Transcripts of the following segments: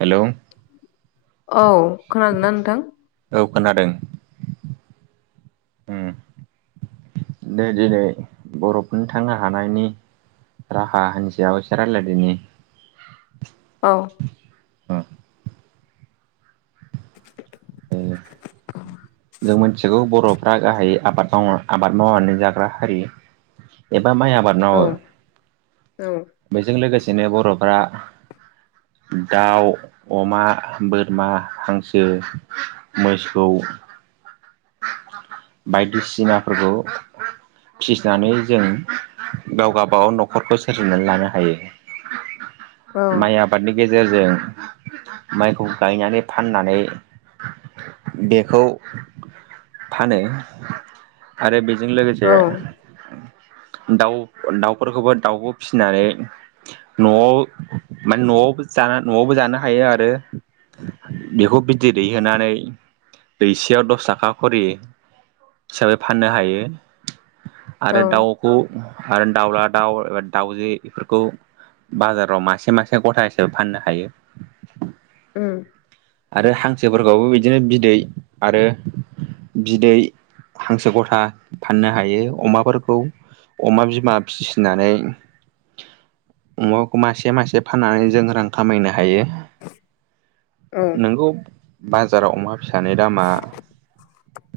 Hello औ खोनादोंना नोंथां? औ खोनादों। दे दिनै बर'फोरनि थांन थानायनि राहानि सायाव इसे रायलायदिनि औ [inaudible] जों मिथिगौ बर'फ्रा गाहायै आबाद माव आबाद मावनानै जाग्रा हारि। एबा माइ आबाद औ मावो औ बेजों लोगोसेनो बर'फ्रा दाउ अमा, बोरमा, हांसो, मोसौ बायदिसिनाफोरखौ फिसिनानै जों गाव गबागाव न'खरखौ सोरजिनानै लानो हायो। [inaudible] माइ आबादनि गेजेरजों माइखौ गायनानै फाननानै बेखौ फानो आरो बेजों लोगोसे औ दाउ दाउफोरखौबो दाउबो फिसिनानै न'आव माने न'आवबो जानो न'आवबो जानो हायो आरो बेखौ बिदै दै होनानै दैसेयाव दस दस थाखा खरि हिसाबै फाननो हायो औ आरो दाउ खौ आरो दाउला दाउ एबा दाउजे बेफोरखौ बाजाराव मासे मासे गथा हिसाबै फाननो हायो। उम आरो हांसोफोरखौबो बिदिनो बिदै आरो बिदै हांसो गथा फाननो हायो अमाफोरखौ अमा बिमा फिसिनानै अमाखौ मासे मासे फाननानै जों रां खामायनो हायो। औ नंगौ बाजाराव अमा फिसानि दामा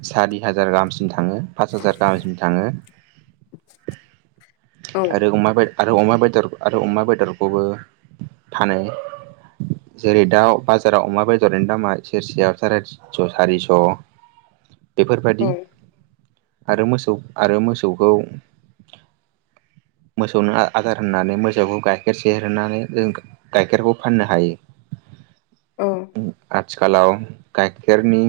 सारि हाजार गाहामसिम थाङो पास हाजार गाहामसिम थाङो। औ आरो अमा आरो अमा बेदर आरो अमा बेदरखौबो फानो जेरै दाउ बाजाराव अमा बेदरनो दामा सेरसेयाव सारायस' सारिस' औ बेफोरबादि आरो मोसौ आरो मोसौखौ [inaudible] मोसौनो आदार होनानै मोसौखौ गाइखेर सहेरोनानै जों गाइखेरखौ फाननो हायो। औ आथिखालाव गाइखेरनि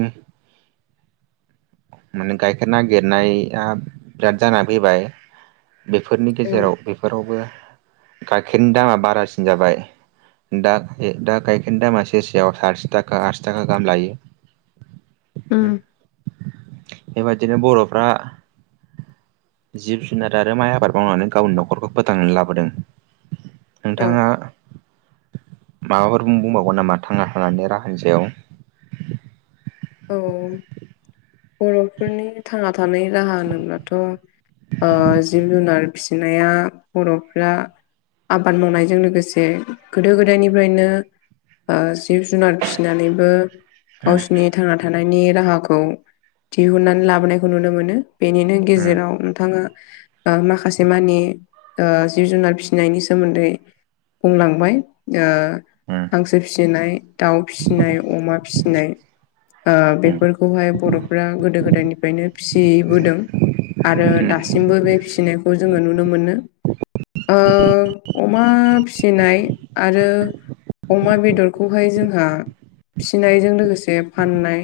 माने गाइखेर नागिरनाया बिराद जानानानै फैबाय बेफोरनि गेजेराव बेफोरावबो गाइखेरनि दामा बारासिन जाबाय। दा दा गायखेर दामा सेरसेयाव साथि थाखा आसि थाखा गाहाम लायो। ओम बेबादिनो बर'फ्रा जिब जुनार आरो माइ आबाद मावनानै गावनि न'खरखौ फोथांनानै लाबोदों। औ नोंथाङा माबाफोर बुंबावगोन नामा थांना थनानै राहानि सायाव? औ बर'फोरनि थांना थानाय राहा होनोबोब्लाथ' ओ जिब जुनार फिसिनाया बर'फ्रा आबाद मावनायजों लोगोसे गोदो गोदायनिफ्रायनो जिब जुनार फिसिनानैबो गावसिनि थांना राहाखौ दिहुननानै लाबोनायखौ नुनो मोनो बेनिनो गेजेराव नोंथाङा माखासे मानि ओ जिब जुनार फिसिनायनि सोमोन्दै बुंलांबाय ओ हांसो फिसिनाय दाउ फिसिनाय अमा फिसिनाय ओ बेफोरखौहाय बर'फ्रा गोदो गोदायनिफ्रायनो फिसिबोदों आरो दासिमबो बे फिसिनायखौ जोङो नुनो मोनो ओ अमा फिसिनाय आरो अमा बेदरखौहाय जोंहा फिसिनायजों लोगोसे फाननाय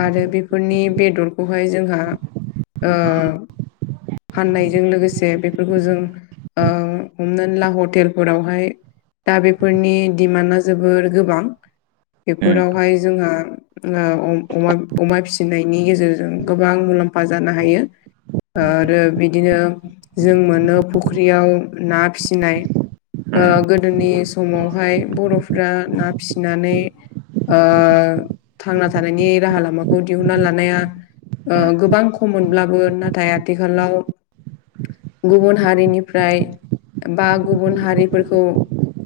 आरो बेफोरनि बेदरखौहाय जोंहा ओ फाननायजों लोगोसे बेफोरखौ जों ओ हमनानै ला हटेलफोरावहाय दा बेफोरनि डिमान्डा जोबोर गोबां बेफोरावहाय जोंहा ओ अमा अमा फिसिनायनि गेजेरजों गोबां मुलाम्फा जानो हायो आरो बिदिनो जों मोनो फुख्रियाव ना फिसिनाय ओ गोदोनि समावहाय बर'फ्रा ना फिसिनानै ओ थांना थानायनि राहा लामाखौ दिहुनना लानाया ओ गोबां खम मोनब्लाबो नाथाय आथिखालाव गुबुन हारिनिफ्राय बा गुबुन हारिफोरखौ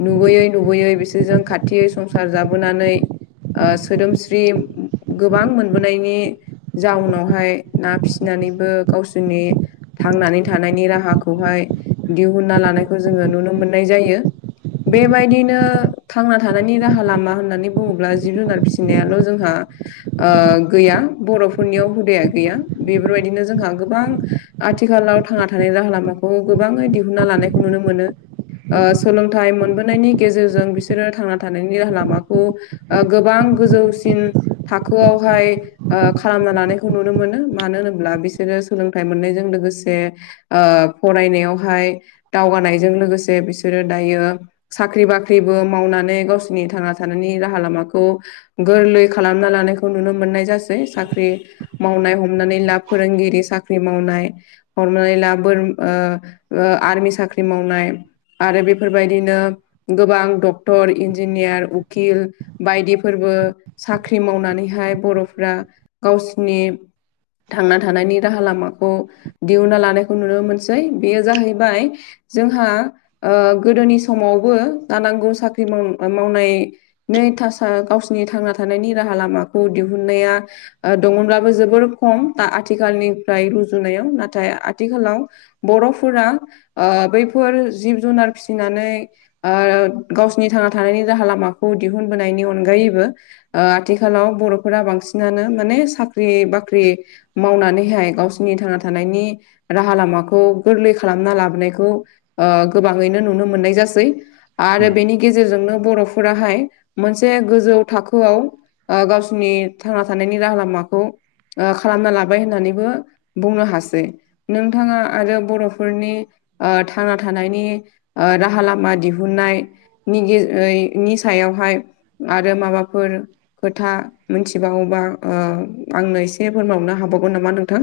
नुबोयै नुबोयै बिसोरजों खाथियै संसार जाबोनानै ओ सोदोम फ्रि गोबां मोनबोनायनि जाउनावहाय ना फिसिनानैबो गावसोरनि थांनानै थानायनि राहाखौहाय दिहुनना लानायखौ जोङो नुनो मोननाय जायो बेबायदिनो थांना थानायनि राहा लामा होननानै बुङोब्ला जिब जुनार फिसिनायाल' जोंहा ओ गैया बर'फोरनियाव हुदाया गैया बेफोरबायदिनो जोंहा गोबां आथिखालाव थांना थानाय राहा लामाखौ गोबाङै दिहुना लानायखौ नुनो मोनो ओ सोलोंथाइ मोनबोनायनि गेजेरजों बिसोरो थांना थानायनि राहा लामाखौ गोबां गोजौसिन थाखोआवहाय ओ खालामना लानायखौ नुनो मोनो मानो होनोब्ला बिसोरो सोलोंथाइ मोननायजों लोगोसे ओक्षफरायनायावहाय दावगानायजों लोगोसे बिसोरो दायो साख्रि बाख्रिबो मावनानै गावसिरनि थांना थानायनि राहा लामाखौ गोरलै खालामना लानायखौ नुनो मोननाय जासै साख्रि मावनाय हमनानै लाब फोरोंगिरि साख्रि मावनाय हरनानै ला बोर ओ ओ आर्मि साख्रि मावनाय आरो बेफोरबायदिनो गोबां डक्टर इन्जिनियार उकिल बायदिफोरबो साख्रि मावनानैहाय बर'फ्रा गावसिनि थांना थानायनि राहा लामाखौ दिहुनना लानायखौ नुनो मोनसै बेयो जाहैबाय जोंहा ओ गोदोनि समावबो जानांगौ साख्रि माव-मावनाय नै थास गावसिनि थांना थानायनि राहा लामाखौ दिहुननाया दङब्लाबो जोबोर खम दा आथिखालनिफ्राय रुजुनायाव नाथाय आथिखालाव बर'फोरा ओ बैफोर जिब जुनार फिसिनानै ओ गावसिनि थांना थानायनि राहा लामाखौ दिहुनबोनायनि अनगायैबो ओ आथिखालाव बर'फोरा बांसिनानो माने साख्रि बाख्रि मावनानैहाय गावसिनि थांना थानायनि राहा लामाखौ गोरलै खालामना लाबोनायखौ ओ गोबाङैनो नुनो मोननाय जासै आरो बेनि गेजेरजोंनो बर'फोराहाय मोनसे गोजौ थाखो खौ गावसिरनि थांना थानायनि राहा लामाखौ ओ खालामना लाबाय होननानैबो बुंनो हासै नोंथाङा आरो बर'फोरनि ओ थांना थानायनि ओ राहा लामा दिहुननाय [unintelligible] नि सायावहाय आरो माबाफोर खोथा मिथिबावोबा आंनो एसे फोरमावनो हाबावगोन नामा नोंथां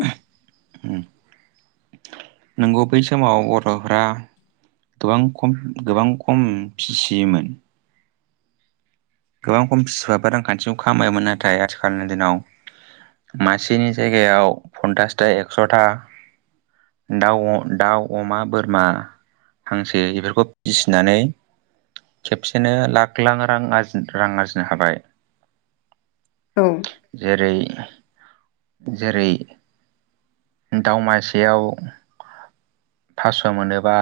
नंगौ बै समाव बर'फ्रा गोबां खम गोबां खम फिसियोमोन गोबां खम बिसायफोरो रांखान्थिखौ खामायोमोन नाथाय आथिखालनि दिनाव मासेनि जायगायाव पन्सासथा एक्स'था दाउ दाउ अमा बोरमा हांसो बेफोरखौ फिसिनानै खेबसेनो लाख लाख रां आरजि रां आरजिनो हाबाय औ जेरै जेरै दाावमासेयाव थास' मोनोबा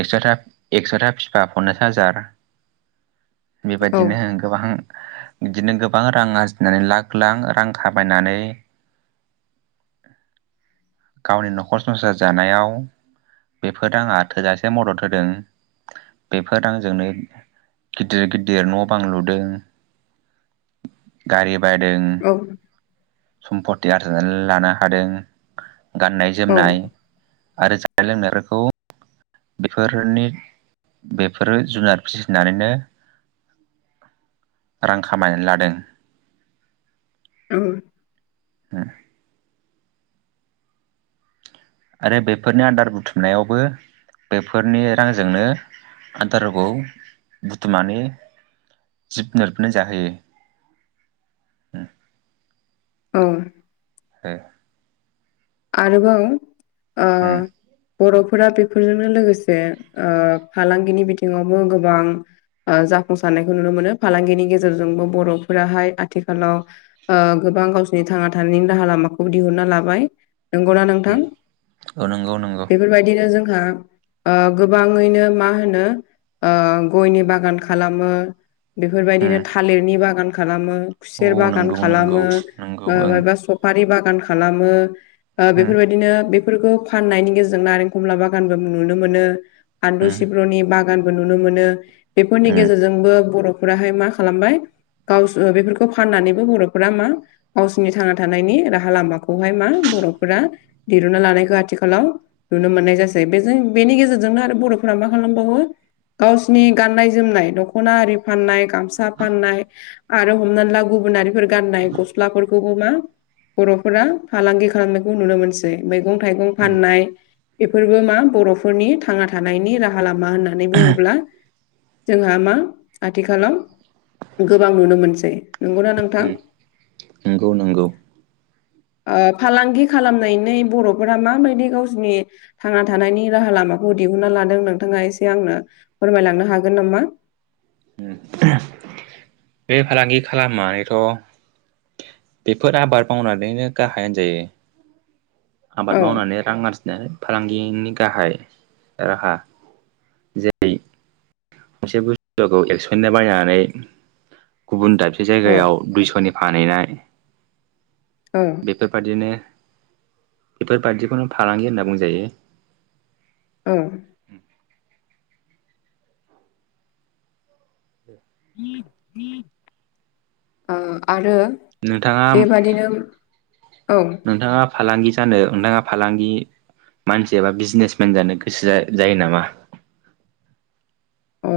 एकस'था एकस'था फिसाखौनो हाजार औ बेबायदिनो गोबां बिदिनो गोबां रां आरजिनानै लाख लाख रां खामायनानै [inaudible] गावनि न'खर संसार जानायाव बेफोर आंहा थोजासे मदद होदों बेफोर रांजोंनो गिदिर गिदिर न' बां लुदों गारि बायदों औ सम्पति आरजिनानै लानो हादों गाननाय औ जोमनाय आरो जानाय लोंनायफोरखौ बेफोरनि बेफोरो जुनार फिसिनानैनो रां खामायनानै लादों औ उम आरो बेफोरनि आदार बुथुमनायावबो बेफोरनि रांजोंनो आदाराव बुथुमनानै जिब जुनारफोरनो जाहोयो औ ओ आरोबाव बर'फोरा बेफोरजोंनो लोगोसे फालांगिनि बिथिङावबो गोबां जाफुंसारनायखौ नुनो मोनो फालांगिनि गेजेरजोंबो बर'फोराहाय आथिखालाव गोबां गावसिरनि थांना थानायनि राहा लामाखौबो दिहुनना लाबाय नंगौना नोंथां औ नंगौ नंगौ बेफोरबायदिनो जोंहा गोबाङैनो मा होनो गयनि बागान खालामो बेफोरबायदिनो थालिरनि बागान खालामो औ खुसेर बागान नंगौ नंगौ खालामो नंगौ माबा ओं बा स बारि बागान खालामो बेफोरबायदिनो बे फाननायनि गेजेरजों नारेंखमला बागानबो नुनो मोनो आलु सिब्र'नि बा- बागानबो नुनो मोनो बेफोरनि गेजेरजोंबो बर'फोराहाय मा खालामबाय गावसो बेफोरखौ फाननानैबो बर'फोरा मा गावसिरनि थांना थानायनि राहा लामाखौहाय मा बर'फोरा दिरुना लानायखौ आथिखालाव नुनो मोननाय जासै बेजों बेनि गेजेरजोंनो आरो बर'फोरा मा खालामबावो गावसिनि गाननाय जोमनाय दख'ना आरि फाननाय गामसा फाननाय आरो हमनानै ला गुबुनारिफोर गाननाय गस्लाफोरखौबो मा बर'फोरा फालांगि खालाम नुनो मोनसै मैगं थाइगं फाननाय बेफोरबो मा बर'फोरनि थांना थानायनि राहा लामा होननानै बुङोब्ला जोंहा मा आथिखालाव गोबां नुनो मोनसै नंगौना नोंथां नंगौ नंगौ ओ फालांगि खालामनायनि बर'फोरा माबायदि गावसोरनि थांना थानायनि राहा लामाखौ दिहुनना लादों नोंथाङा एसे आंनो फोरमायलांनो हागोन नामा। बे फालांगि खालामनानैथ' बेफोर आबाद मावनानैनो गाहाय होनजायो। औ आबाद मावनानै रां आरजिनाय फालांगिनि गाहाय राहा। जे मोनसे बुस्थु एक्स'नि बायनानै गुबुन दाबसे औ जायगायाव दुइस'नि फानहैनाय औ। बेफोरबादिनो बेफोरबादिखौनो फालांगि होनना बुंजायो। औ। ओ आरो नोंथांङा बेबादिनो औ नोंथाङा फालांगि जानो नोंथाङा फालांगि मानसि एबा बिजनेसमेन जानो गोसो जा जायो नामा? ओ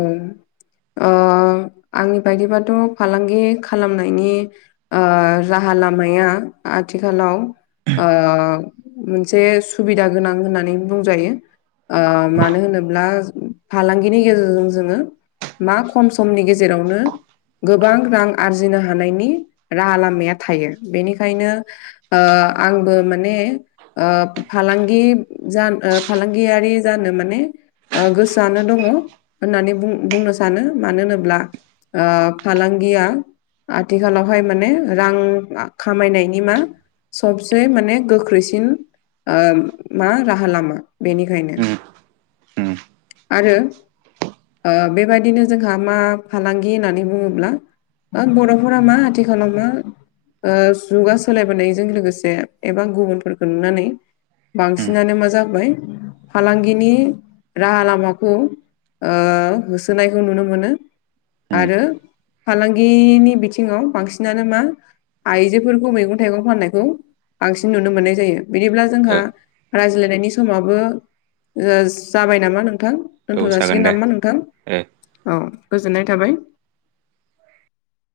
आंनि ओ बायदिबाथ' फालांगि खालामनायनि ओ राहा लामाया आथिखालाव ओ मोनसे सुबिदा गोनां होननानै बुंजायो। ओ मानो होनोब्ला फालांगिनि गेजेरजों जोङो मा खम समनि गेजेरावनो गोबां रां आरजिनो हानायनि राहा लामाया थायो बेनिखायनो ओ आंबो माने ओ फालांगि जान ओ फालांगियारि जानो माने ओ गोसोआनो दङ होननानै बुं बुंनो सानो मानो होनोब्ला ओ फालांगिया आथिखालावहाय माने रां खामायनायनि मा सबसे माने गोख्रैसिन ओ मा राहा लामा बेनिखायनो उम उम आरो ओ बेबायदिनो जोंहा मा फालांगि होननानै बुङोब्ला हो बर'फोरा मा आथिखालाव मा ओ जुगा सोलायबोनायजों लोगोसे एबा गुबुनफोरखौ नुनानै उम बांसिनानो मा जाबाय फालांगिनि राहा लामाखौ ओ होसोनायखौ नुनो मोनो। उम आरो फालांगिनि बिथिङाव बांसिनानो मा आइजोफोरखौ मैगं - थाइगं फाननायखौ बांसिन नुनो मोननाय जायो। बिदिब्ला जोंहा औ रायज्लायनायनि समाबो ओ जाबाय नामा नोंथां? दोनथ' औ जागोन जासिगोन दे नामा नोंथां? ओ औ गोजोननाय थाबाय।